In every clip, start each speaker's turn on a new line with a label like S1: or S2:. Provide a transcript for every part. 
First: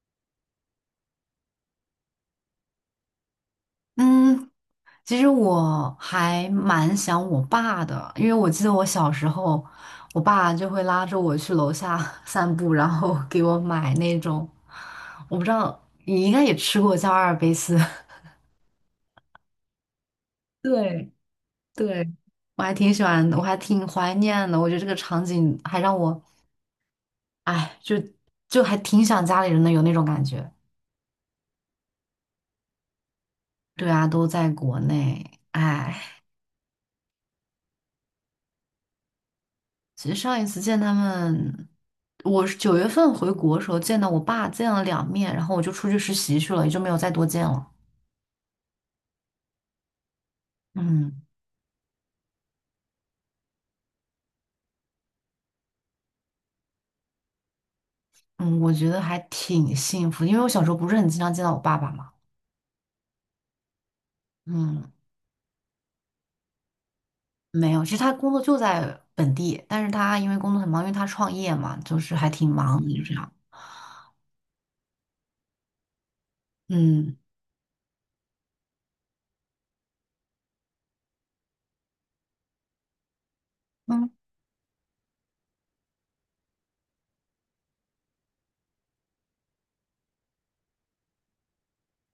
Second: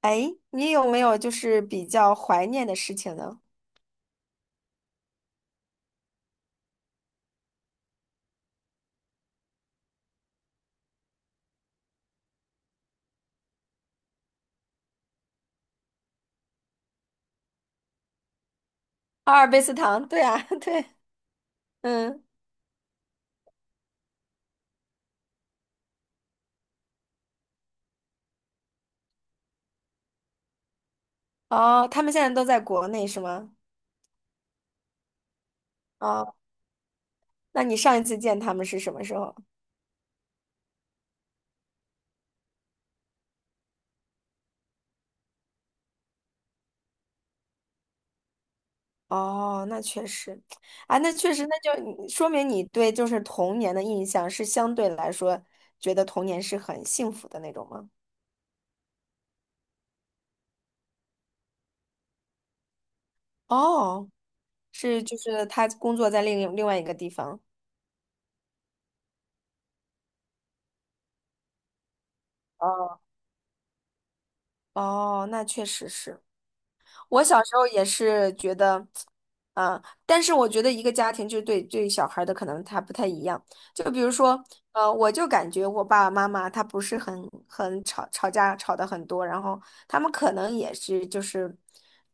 S1: 哎，你有没有就是比较怀念的事情呢？
S2: 嗯，其实我还蛮想我爸的，因为我记得我小时候，我爸就会拉着我去楼下 散步，然后 给我买那种，我不知道你应该也吃过叫阿尔卑斯，
S1: 阿尔卑斯糖，对啊，对，
S2: 对对，
S1: 嗯，
S2: 我还挺喜欢的，我还挺怀念的。我觉得这个场景还让我，哎，就还挺想家里人的，有那种感觉。
S1: 哦，他们现在都在国内是吗？
S2: 对啊，都在国内，哎。
S1: 哦，那你上一次见他们是什么时候？
S2: 其实上一次见他们，我是9月份回国的时候见到我爸，见了2面，然后我就出去实习去了，也就没有再多见了。
S1: 哦，那确实，啊，那
S2: 嗯
S1: 确实，那就你说明你对就是童年的印象是相对来说觉得童年是很幸福的那种吗？
S2: 嗯，我觉得还挺幸福的因为我小时候不是很经常见到我爸爸嘛。
S1: 哦，
S2: 嗯，
S1: 是就是他工作在另外一个地方。
S2: 没有，其实他工作就在本地，但是他因为工作很忙，因为他创业嘛，就是还挺忙的，
S1: 哦，
S2: 就这样。
S1: 哦，那确实是。
S2: 嗯
S1: 我小时候也是觉得，但是我觉得一个家庭就是对小孩儿的可能他不太一样。就比
S2: 嗯
S1: 如说，我就感觉我爸爸妈妈他不是很吵架吵得很多，然后他们可能也是就是，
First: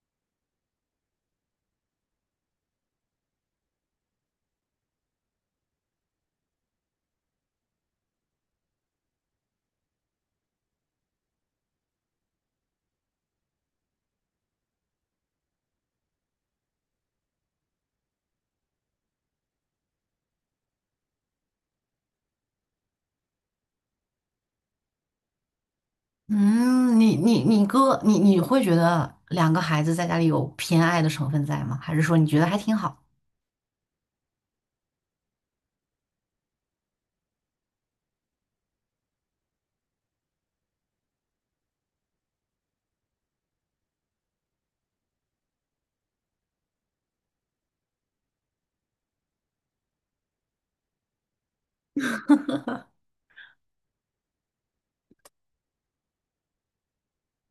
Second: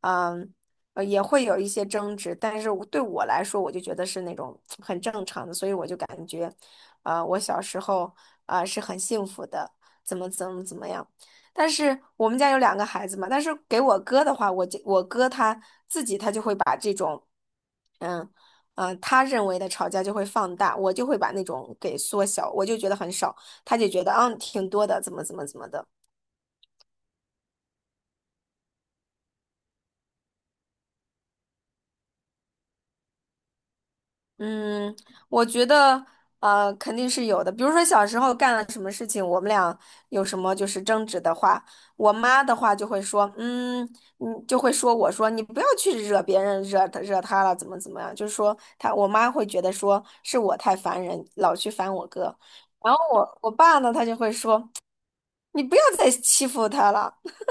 S1: 嗯、也会有一些争执，但是对我来说，我就觉得是那种很正常的，所以我就感觉，我小时候是很幸福的，怎么样。但是我们家有两个孩子嘛，但是给我哥的话，我哥他自己他就会把这种，嗯他认为的吵架就会放大，我就会把那种给缩小，我就觉得很少，他就觉得挺多的，怎么的。
S2: 嗯，你哥，你会觉得两个孩子在家里有偏爱的成分在吗？还是说你觉得还挺好？
S1: 嗯，我觉得肯定是有的。比如说小时候干了什么事情，我们俩有什么就是争执的话，我妈的话就会说，就会说我说你不要去惹别人，惹他了，怎么怎么样，就是说我妈会觉得说是我太烦人，老去烦我哥。然后我爸呢，他就会说你不要再欺负他了。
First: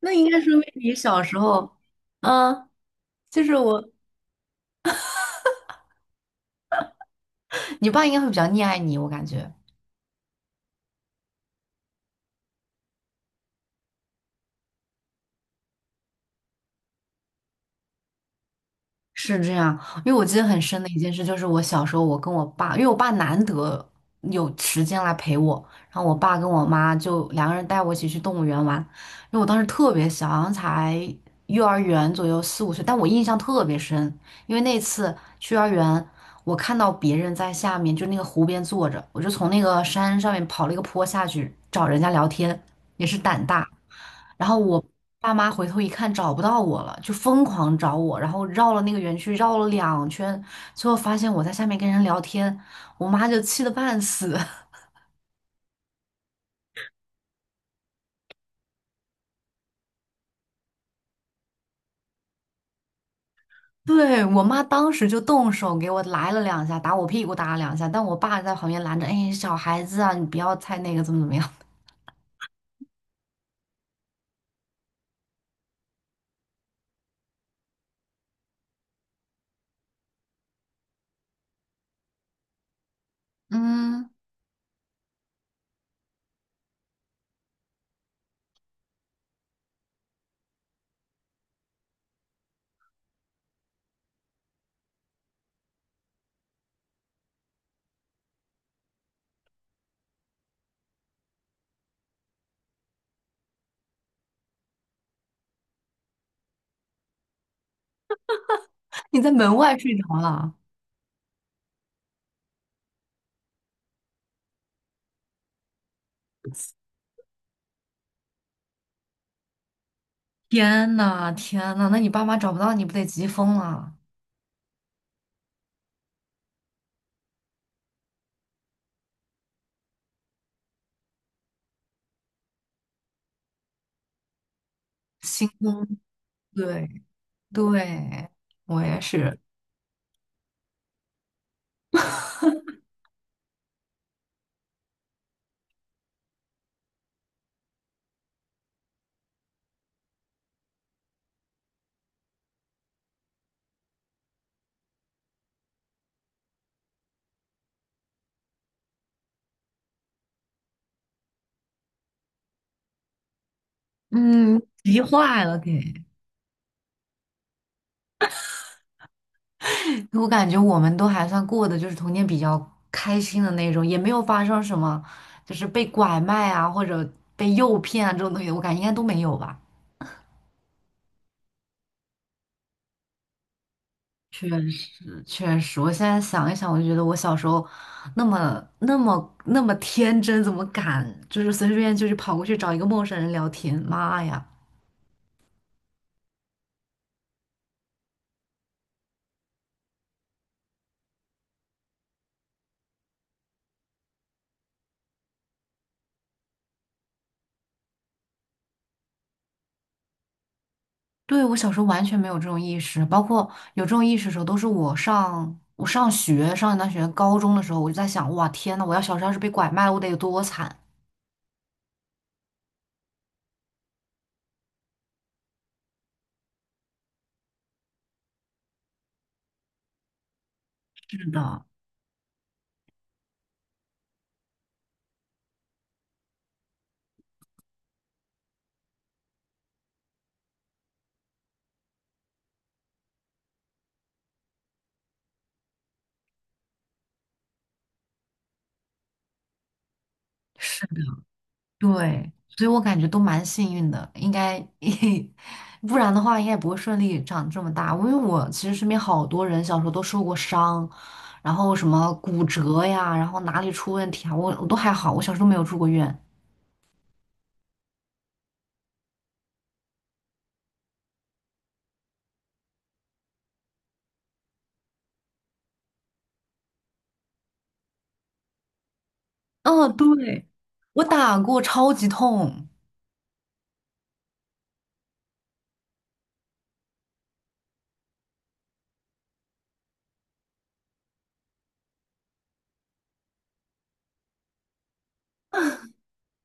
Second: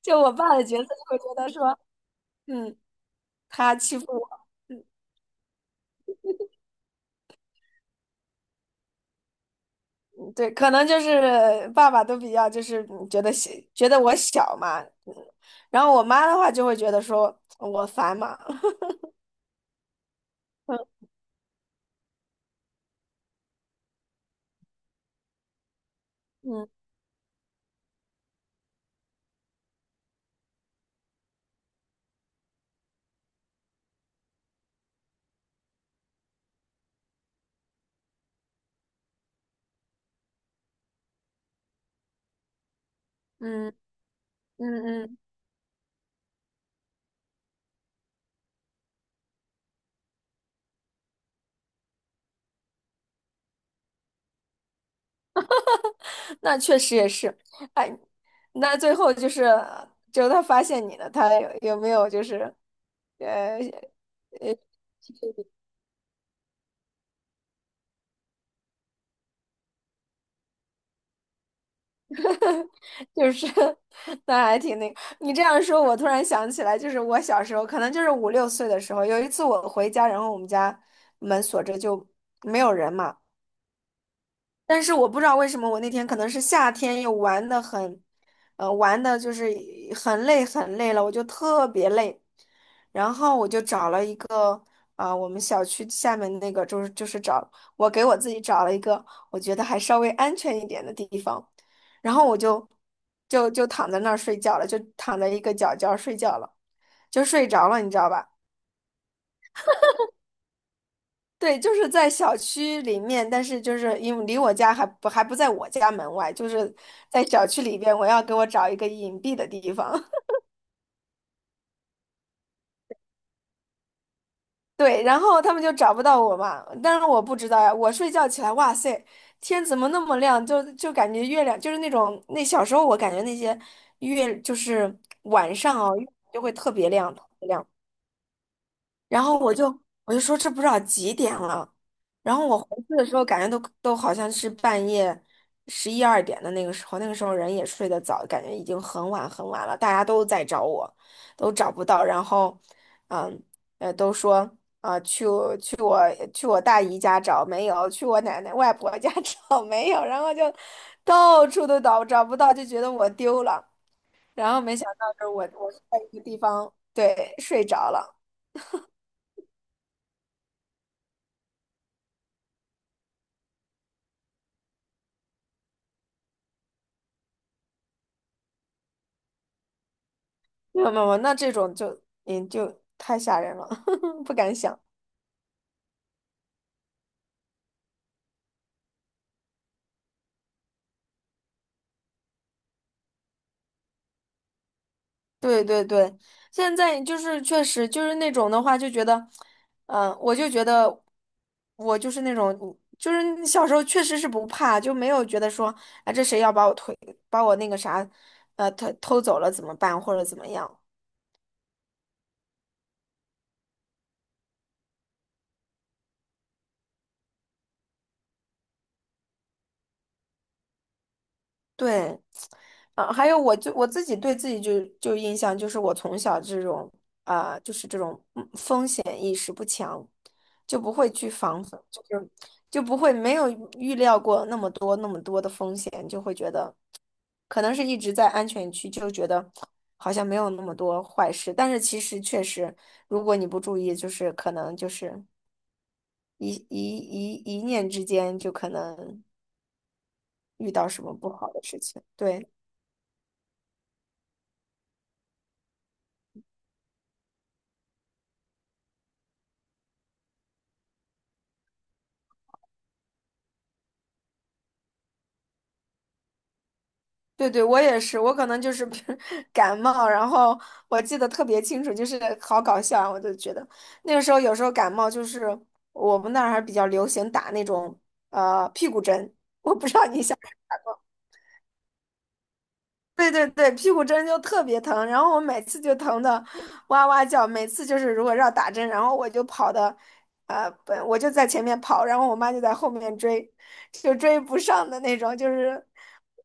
S2: 那
S1: 就
S2: 应
S1: 我
S2: 该说
S1: 爸的
S2: 明
S1: 角色
S2: 你
S1: 就会
S2: 小
S1: 觉
S2: 时
S1: 得
S2: 候，
S1: 说，
S2: 嗯，
S1: 嗯，
S2: 就是
S1: 他
S2: 我，
S1: 欺负我。嗯。
S2: 你爸应该会比较溺爱你，我感觉
S1: 对，可能就是爸爸都比较就是觉得小，觉得我小嘛，嗯然后我妈的话就会觉得说我烦嘛，
S2: 是这样。因为我记得很深的一件事，就是我小时候，我跟我爸，因为我爸难得有时间来陪我，然后我爸 跟我
S1: 嗯
S2: 妈就两个人带我一起去动物园玩。因为我当时特别小，好像才幼儿园左右，4、5岁，但我印象特别深，因为那次去幼儿园。我看到别人在下面，就那个湖边坐着，我就从那个山上面跑了一个坡下去找人家聊天，也是胆大。
S1: 嗯
S2: 然后
S1: 嗯
S2: 我
S1: 嗯，嗯，
S2: 爸妈回头一看找不到我了，就疯狂找我，然后绕了那个园区绕了2圈，最后发现我在下面跟人聊天，我妈就气得半死。
S1: 那确实也是，哎，那最后就是他发现你了，有没有就是呃
S2: 对，我
S1: 呃，
S2: 妈当时就动手给我来了两下，打我屁股打了两下，但我爸在旁边拦着，哎，小孩子啊，你不要太那个，怎么怎么样？
S1: 就是 那还挺那个，你这样说，我突然想起来，就是我小时候可能就是五六岁的时候，有一次我回家，然后我们家门锁着就没有人嘛。
S2: 嗯，
S1: 但是我不知道为什么我那天可能是夏天又玩的很，玩的就是很累很累了，我就特别累，然后我就找了一个我们小区下面那个就是我给我自己找了一个我觉得还稍微安全一点的地方，然后我就躺在那儿睡觉了，就躺在一个角睡觉了，就睡着了，你知道吧？
S2: 你在门外睡着了。
S1: 对，就是在小区里面，但是就是因为离我家还不在我家门外，就是在小区里边，我要给我找一个隐蔽的地方。
S2: 天呐，天呐，那你爸妈找不到你不得急疯了？
S1: 对，然后他们就找不到我嘛，但是我不知道呀。我睡觉起来，哇塞，天怎么那么亮？就感觉月亮就是那种那小时候我感觉那些月就是
S2: 心
S1: 晚上
S2: 疯，
S1: 哦，就会特别
S2: 对
S1: 亮。
S2: 对，我也
S1: 然后
S2: 是，
S1: 我就说这不知道几点了，然后我 回去的时候感觉都好像是半夜十一二点的那个时候，那个时候人也睡得早，感觉已经很晚很晚了，大家都在找我，都找不到，然后嗯都说啊、去我去我去我大姨家找没有，去我奶奶外婆家 找没有，然后就到处都找不到，就觉得我丢了，然
S2: 嗯，
S1: 后没想
S2: 急
S1: 到就是我
S2: 坏了
S1: 我是在
S2: 给。
S1: 一个地方对睡着了。
S2: 我感觉我们都还算过的，就是童年比较开心的那种，也没有发生什么，就是被拐卖啊或者被诱骗啊这种东西，我感觉应该都没有吧。
S1: 没有没有，那这种就就太吓人了，不
S2: 确
S1: 敢想。
S2: 实，确实，我现在想一想，我就觉得我小时候那么、那么、那么天真，怎么敢就是随随便便就去跑过去找一个陌生人聊天？妈呀！
S1: 对对对，现在就是确实就是那种的话，就觉得，我就觉得我就是那种，就是你小时候确实是不怕，就没有觉得说啊这谁要把我那个啥，偷偷走了怎么办或者怎么样。
S2: 对，我小时候完全没有这种意识，包括有这种意识的时候，都是我上学上一段学高中的时候，我就在想，哇，天呐，我要小时候要是被拐卖了，我得有多惨！
S1: 对，啊，还有我自己对自己就印象就是我从小这种就是这种风险意识不强，就不会去防范，就是就不会没有预料过那么多那么多的风险，就会觉得可能是一直在安全区，就觉得好像没有那么多坏事，但是其实确实，如果你不注意，就是可能就是一念之间就可能遇
S2: 是。
S1: 到什么不好的事情，
S2: 对，
S1: 对。
S2: 所以我感觉都蛮幸运的，应该，不然的话应该也不会顺利长这么大。因为我其实身边好多人小时候都受过伤，然后什么骨折呀，然后哪里出问题啊，我都还好，我小时候都没有住过院。
S1: 对对，我也是，我可能就是比如 感冒，然后我记得特别清楚，就是好搞笑啊，我就觉得那个时候有时候感冒就是我们那儿还比较流行打那种屁股针，
S2: 嗯，对，我打过，超级痛。
S1: 对对对，屁股针就特别疼，然后我每次就疼的哇哇叫，每次就是如果要打针，然后我就跑的，我就在前面跑，然后我妈就在后面追，就追不上的那种，就是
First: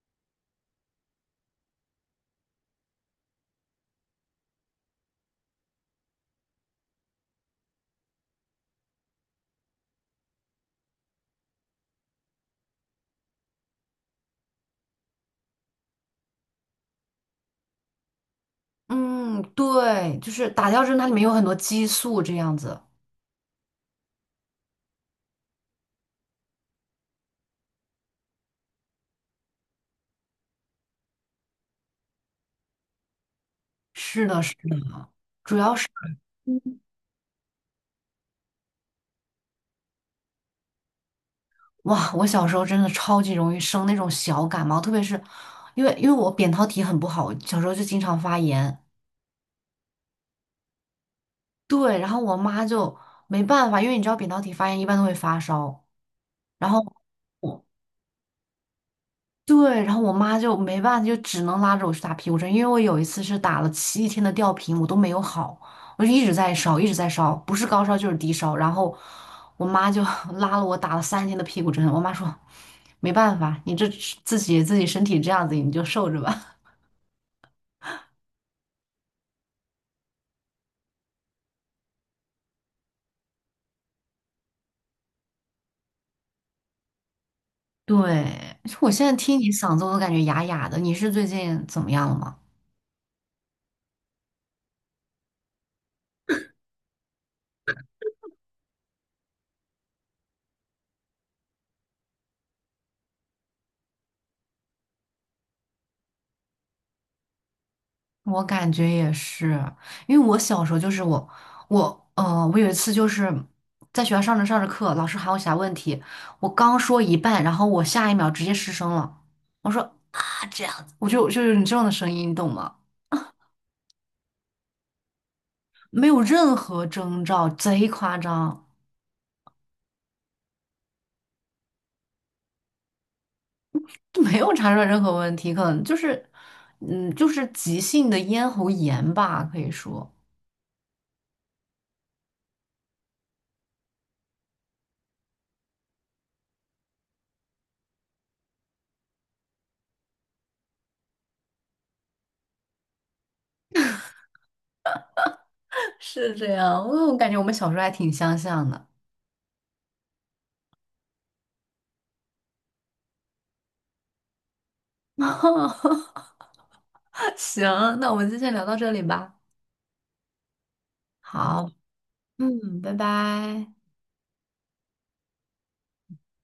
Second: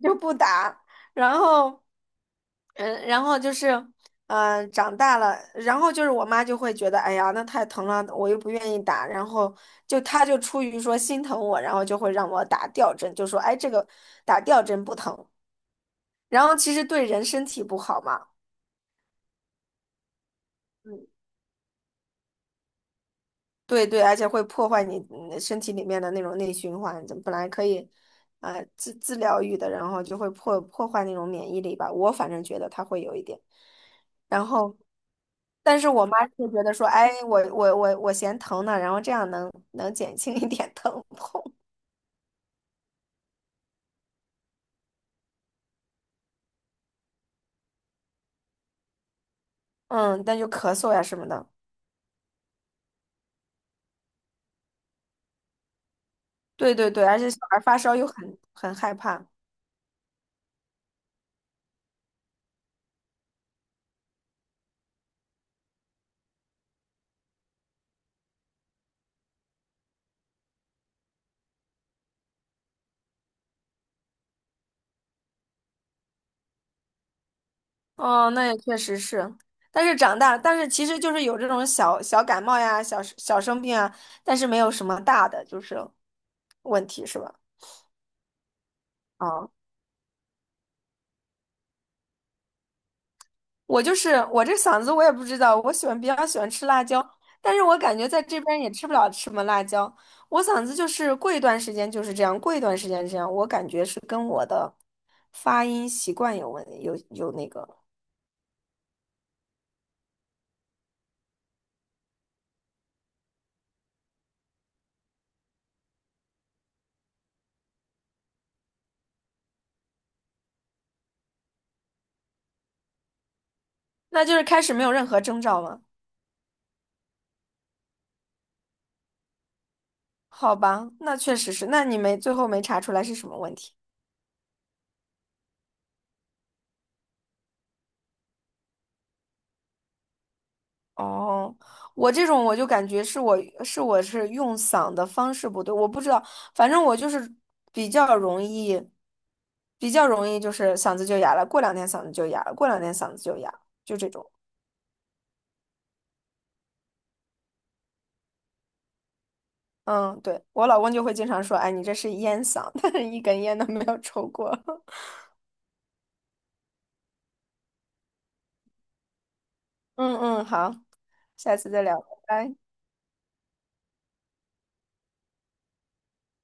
S1: 就不打，然后，然后就是，长大了，然后就是我妈就会觉得，哎呀，那太疼了，我又不愿意打，然后她就出于说心疼我，然后就会让我打吊针，就说，哎，这个打吊针不疼。然后其实对人身体不好嘛，
S2: 嗯，对，就是打吊针，它
S1: 嗯，
S2: 里面有很多激素，这样子。
S1: 对对，而且会破坏你身体里面的那种内循环，就本来可以，自疗愈的，然后就会破坏那种免疫力吧。我反正觉得它会有一点，
S2: 是的，
S1: 然
S2: 是
S1: 后，
S2: 的。
S1: 但是我妈就觉得说，哎，我嫌疼呢，然后这样能减轻一点疼痛，
S2: 哇，我小时候真的超级容易生那种小感冒，特别是因为我扁桃体很不好，小时候就经常发炎。
S1: 嗯，但就咳嗽呀什么的，
S2: 对，然后我妈就没办法，因为你知道扁桃体发炎一般都会发烧，然
S1: 对
S2: 后
S1: 对对，而且小孩
S2: 我
S1: 发烧又很害怕。
S2: 对，然后我妈就没办法，就只能拉着我去打屁股针，因为我有一次是打了7天的吊瓶，我都没有好，我就一直在烧，一直在烧，不是高烧就是低烧，然后我妈就 拉了我打了3天的屁股针，我妈说没办法，你这自己身体这样子，你就受着吧。
S1: 哦，那也确实是，但是长大，但是其实就是有这种小小感冒呀、小小生病啊，但是没有什么大的就是问题，是吧？
S2: 对，我现在听
S1: 啊，
S2: 你嗓子，我都感觉哑哑的。你是最近怎么样了吗？
S1: 我就是我这嗓子我也不知道，我比较喜欢吃辣椒，但是我感觉在这边也吃不了什么辣椒，我嗓子就是过一段时间就是这样，过一段时间这样，我感觉是跟我的发音习惯有问有有那个，
S2: 我感觉也是，因为我小时候就是我有一次就是在学校上着上着课，老师喊我写问题，我刚说一半，然后我下一秒直接失声了，我说啊这样子，我就是你这样的声音，你懂吗？
S1: 那就是开始没有任何征兆吗？
S2: 没有任何征兆，贼夸张，
S1: 好吧，那确实是，那你没最后没查出来是什么问题。
S2: 就没有查出来任何问题，可能就是，就是急性的咽喉炎吧，可以说。
S1: 哦，我这种我就感觉是我是我是用嗓的方式不对，我不知道，反正我就是比较容易，比较容易就是嗓子就哑了，过两天嗓子就哑了，过两天嗓子就哑了，就这种。
S2: 是这样，我感觉我们小时候还挺相像的。
S1: 嗯，对，我老公就会经常说，哎，你这是烟嗓，但是一根烟都没有抽过。
S2: 行，那我们今天聊到这里吧。
S1: 嗯嗯，好，下
S2: 好，
S1: 次再聊，拜拜。
S2: 嗯，拜拜。